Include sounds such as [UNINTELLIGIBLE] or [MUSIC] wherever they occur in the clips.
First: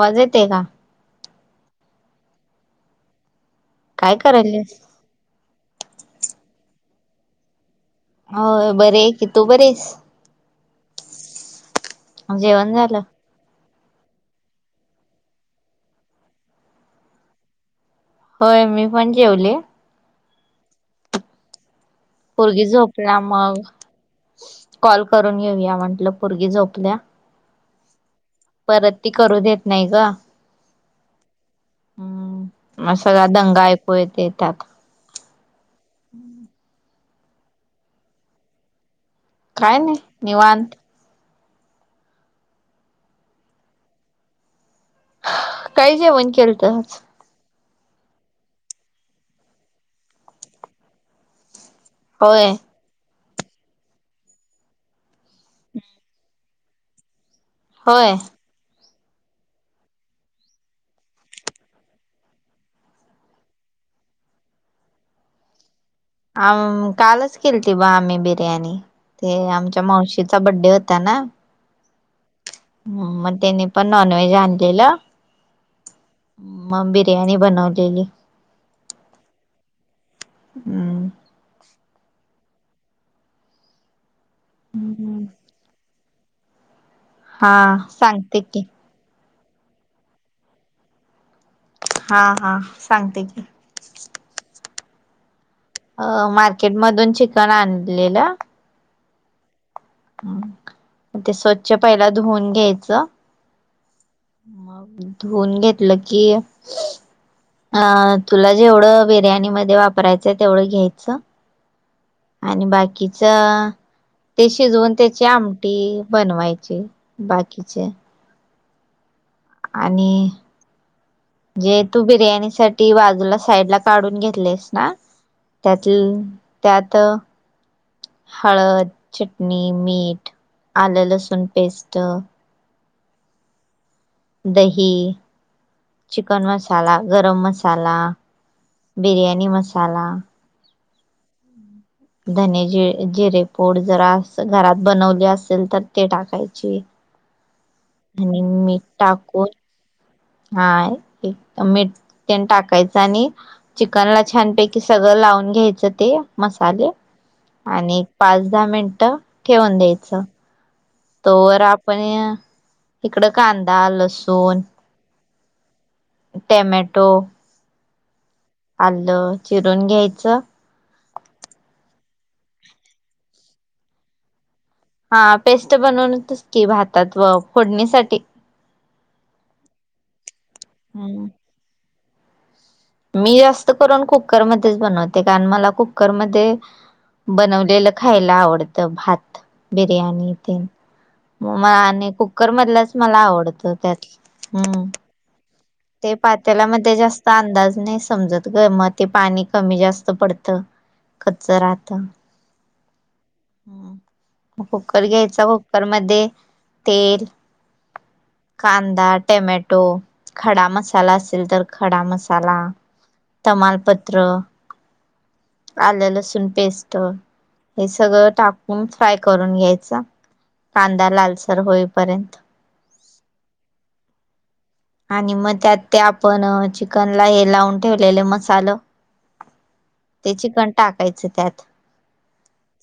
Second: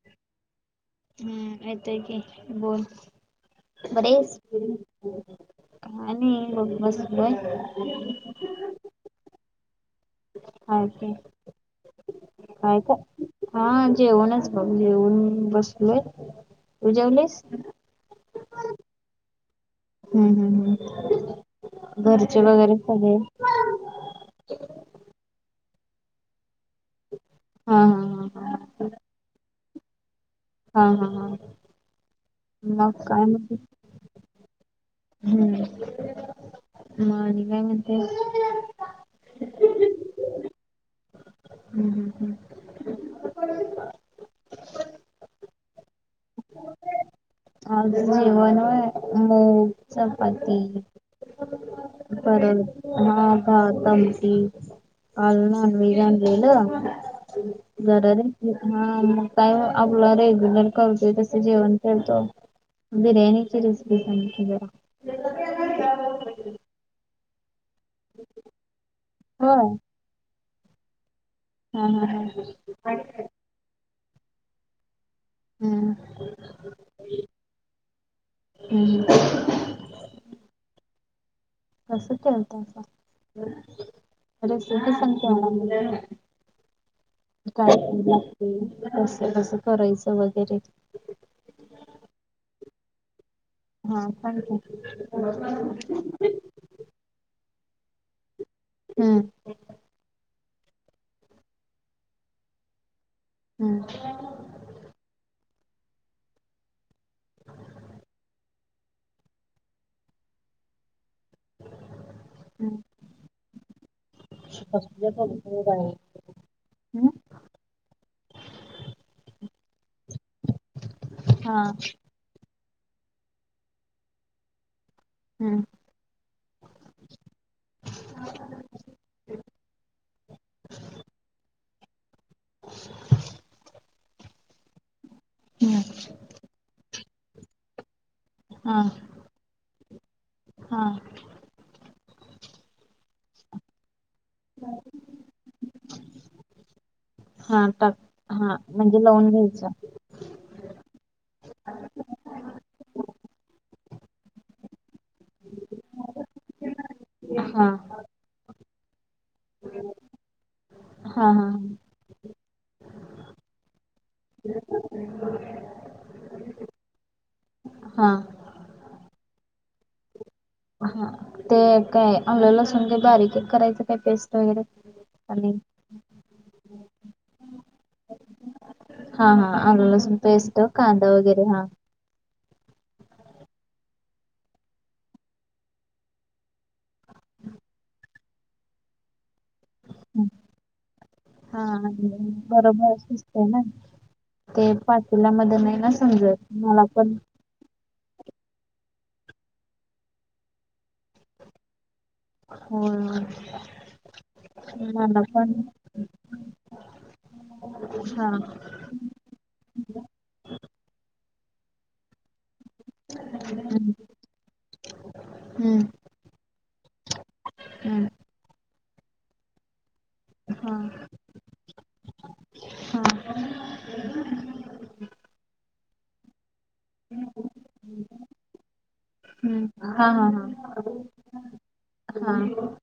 वाज येते का हम येतय की बोल बरी काय अयस करायलीस काय नाही बघ बसलोय होय बरी आहे की तू बरी अयास होय की जेवण काय झालं कर हा जेवणच बघ जेउन बसलोय तू जेवलीस होय मी पण जेवले हम्म हम् हम् घरचे पोरगी वगैरे सगळे झोपल्या मग कॉल करून घेऊया म्हटलं पुरगी झोपल्या हा हा हा ह परत ती करू देत नाही ग हा हा हा हम्म मग काय सगळा म्हणते दंगा ऐकू येत त्यात हम्म मग आणि काय म्हणतेस काय नाही निवांत हम्म हम्म हम्म काय जेवण केलत आज आज जेवण होय मूग चपाती होय पाडून हा भात आमटी आज नॉनवेज आणलेलं घरा होय अहेस मग काय आपला रेग्युलर करत ते तस जेवण केलत बिर्याणीची रेसिपी सांग की जरा विचारलं हो आम कालच केलीती बग आम्ही बिर्याणी ते होय आमच्या मावशी चा बड्डे होता ना हम हम ह हम् मग त्यानी पण नॉन व्हेज आणलेलं हम्म मग बिर्याणी बनवलेली हम् हम हम्म कस केलतासा रेसिपी सांग की आम्हाला हा काय पन सांगते की दाखवेल कसं कसं करायचं वगैरे हा हा सांगते की हा सांग की. अ मार्केट मधून चिकन आणलेलं हम्म. ते स्वच्छ पहिला धुवून घ्यायचं. हम्म. मग धुऊन घेतलं की अ तुला जेवढं बिर्याणी मध्ये वापरायचं तेवढं घ्यायचं. आणि हम्म. बाकीच ते शिजवून त्याची आमटी हम्म? बनवायची बाकीचे [INAUDIBLE] आणि हा जे तू ब बिर्याणी साठी बाजूला साईड ला काढून घेतलेस ना? हम्म. त्यात त्यात हळद चटणी मीठ आलं लसूण पेस्ट [INAUDIBLE] दही हम्म. चिकन मसाला गरम मसाला. हा बिर्याणी मसाला. हा. धने जी जिरे पूड जरा अस घरात बनवले असेल तर ते टाकायची. हा टाक आणि हा मीठ म्हणजे लाऊन टाकून घ्यायच. हा एक मीठन टाकायचं आणि चिकनला छानपैकी कि सगळं लावून घ्यायचं ते मसाले हा आणि पाच दहा मिनटं ठेवून द्यायचं. हा तोवर हा. आपण इकडं कांदा लसूण टॅमॅटो. हा. आलं चिरून घ्यायचं. हा. ते काय अलं लसण काही बारीकेक करायचं काय पेस्ट वगैरे हा आणि पेस्ट बनवूनच की भातात व फोडणीसाठी हा हा आला पेस्ट कांदा हम्म. वगैरे हा. मी जास्त करून कुकरमध्येध्येच बनवते कारण मला कुकरमध्ये बनवलेलं ख खायला आवडत भात बिर्याणी तेन. म हा मला आणि कुकर मधलाच बरोबर मला शिजतय ना आवडतं त्यात हम्. [UNINTELLIGIBLE] नाही. ना ते समजत पातेल्या मला मध्ये पण जास्त अंदाज नाही समजत. ग म ते पाणी कमी जास्त पडतं कच्च राहत. होय. ह म कुकर मला घ्यायचा पण कुकरमध्येध्ये तेल हा कांदा टमॅटो खडा मसाला असेल तर खडा मसाला हम्म तमालपत्र आलं लसूण पेस्ट हे हम्म सगळं टाकून फ्राय करून घ्यायचा हम्म कांदा लालसर होईपर्यंत. हा हा आणि मग त्यात ते आपण चिकनला हे लावून ठेवलेले मसाल हम्म हा हा त्याची चिकन टाकायच त्यात. हा हा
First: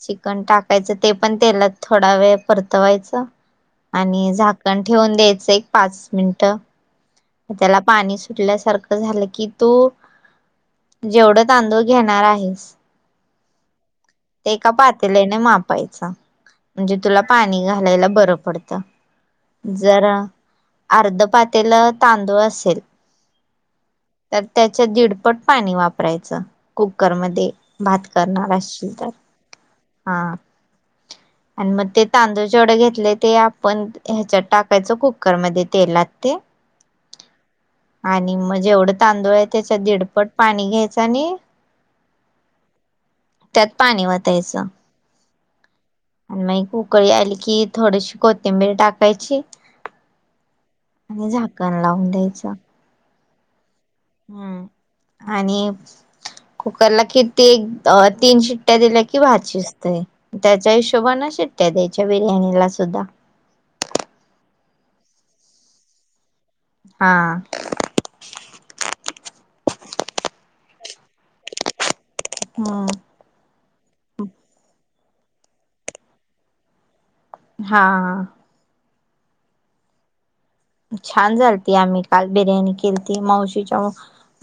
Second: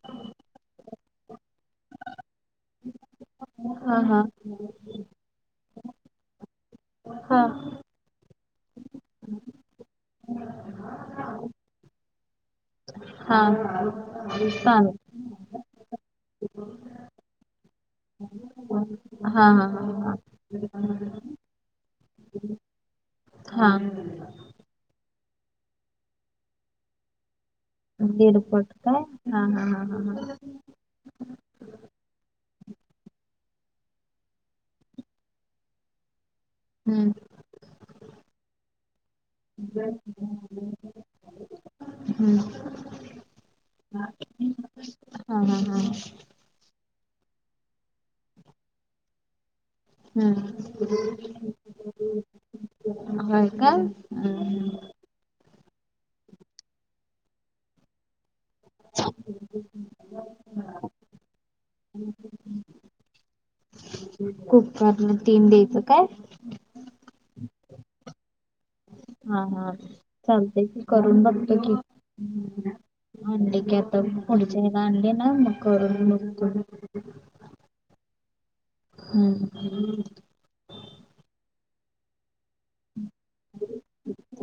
चिकन टाकायचं ते पण तेलात थोडा वेळ परतवायचं. हा आणि झाकण ठेवून द्यायचं एक पाच मिनिट हा त्याला पाणी सुटल्यासारखं झालं की तू जेवढं तांदूळ घेणार आहेस हा ते का चालेल पातेलाने मापायच म्हणजे तुला पाणी घालायला बरं पडतं हा हा तेला तांदूळ असेल हा तर त्याच्या दडपट पाणी वापरायचं कुकरमध्ये भात करणार दीडपट असील काय तर हा हा हा आणि मग ते तांदूळ जेवढे घेतले ते आपण ह्याच्यात टाकायचो कुकरमध्येध्ये तेलात ते हम्म आणि मग जेवढं तांदूळ आहे त्याच्यात दीडपट पाणी घ्यायचा आणि हम्म त्यात पाणी वतायचं हा हा हा आणि मग वूकळी आली की थोडशी कोथिंबीर टाकायची हम्म आणि झाकण लावून द्यायच काय का हम्म हम् आणि कुकरला कि ते एक तीन शिट्ट्या दिल्या कि भाच शिजतय त्याच्या हिशोबा न शट्ट्या त्याच्या बिर्याणीला सुद्धा कुकरण तीन द्यायचं काय हा हा हा चालतय की करून बघतो कि हम्म. हंड कता पुडीचला अंी ना म मुक हा हम्म छान झालती आम्ही काल बिर्याणी केलीती मावशीच्या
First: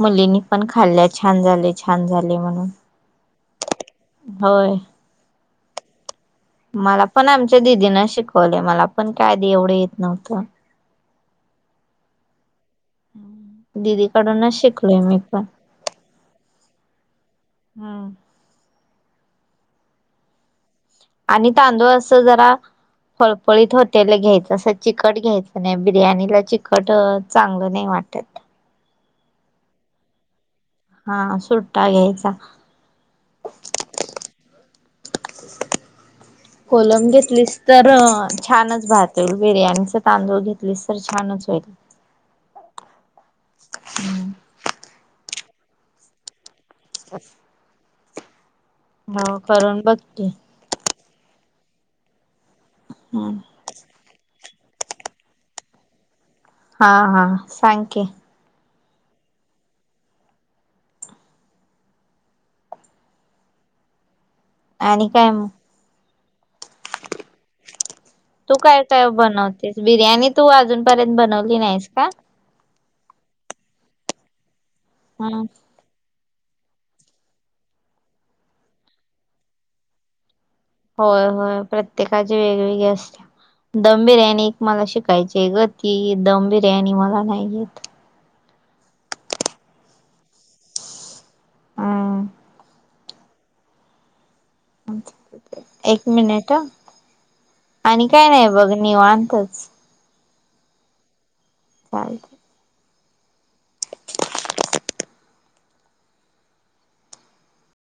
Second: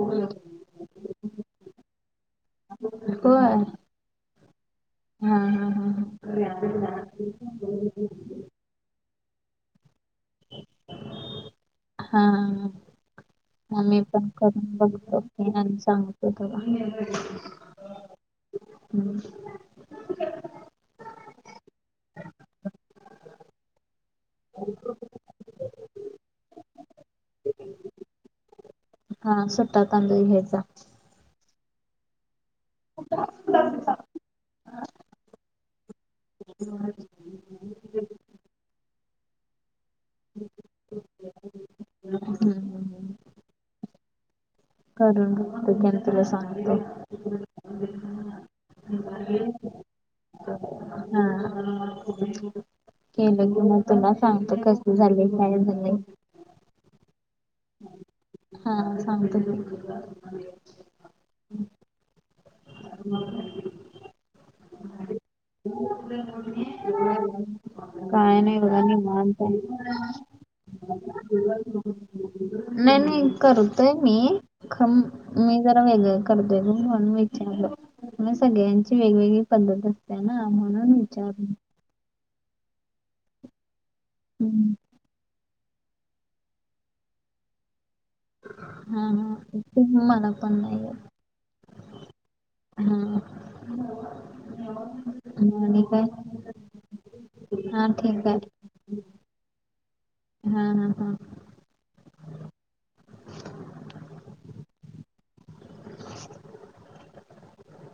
मुलीनी पण खाल्ल्या छान झाले छान झाले म्हणून कवा होय हा हा हम ह मला पण आमच्या दिदीना शिकवले मला पण कायधी एवढं येत नव्हतं हा आम्ही पण दिदीकडूनच करून शिकलोय बघतो मी पण. आणि सांगतो हम् हम्म. आणि तांदूळ अस जरा फळफळीत होटेल घ्यायचं असं चिकट घ्यायचं नाही बिर्याणीला चिकट चांगलं नाही वाटत हा सु्टा तंदु हेज हा सुट्टा घ्यायचा [INAUDIBLE] कोलम घेतलीस तर छानच भहते बिर्याणीचे तांदूळ घेतलेस तर छानच होईल ह हम् हम्म करून तकने तुला सांगतो ह हा हो करून बघते लगे म तुला सांगत कस झालंय काय झालंय हा हा सांग के हा सांगते त हो आणि काय मग [INAUDIBLE] काय तू नाही एवढंनी काय मानतय बनवतेस बिर्याणी तू अजूनपर्यंत बनवली नाहीस का नाही नाही करतोय मी ख हम मी ग करत वेच म सगळ्यांची वेगवेगळी पद्धत असते ना म्हणून होय विचारलं होय प्रत्येकाची वेगवेगळे असते गंभीर आणि एक हम्म मला शिक. काायची आहे ग ती दम बिर्याणी मला नाही येत. हा हा मला पण नाही आहे. हम्म हम्म. ह एक मिनिट हं, काय हा आणि ठीक काय आहे. नाही बघ निवांतच. हा हा हा. [INAUDIBLE] [UNINTELLIGIBLE]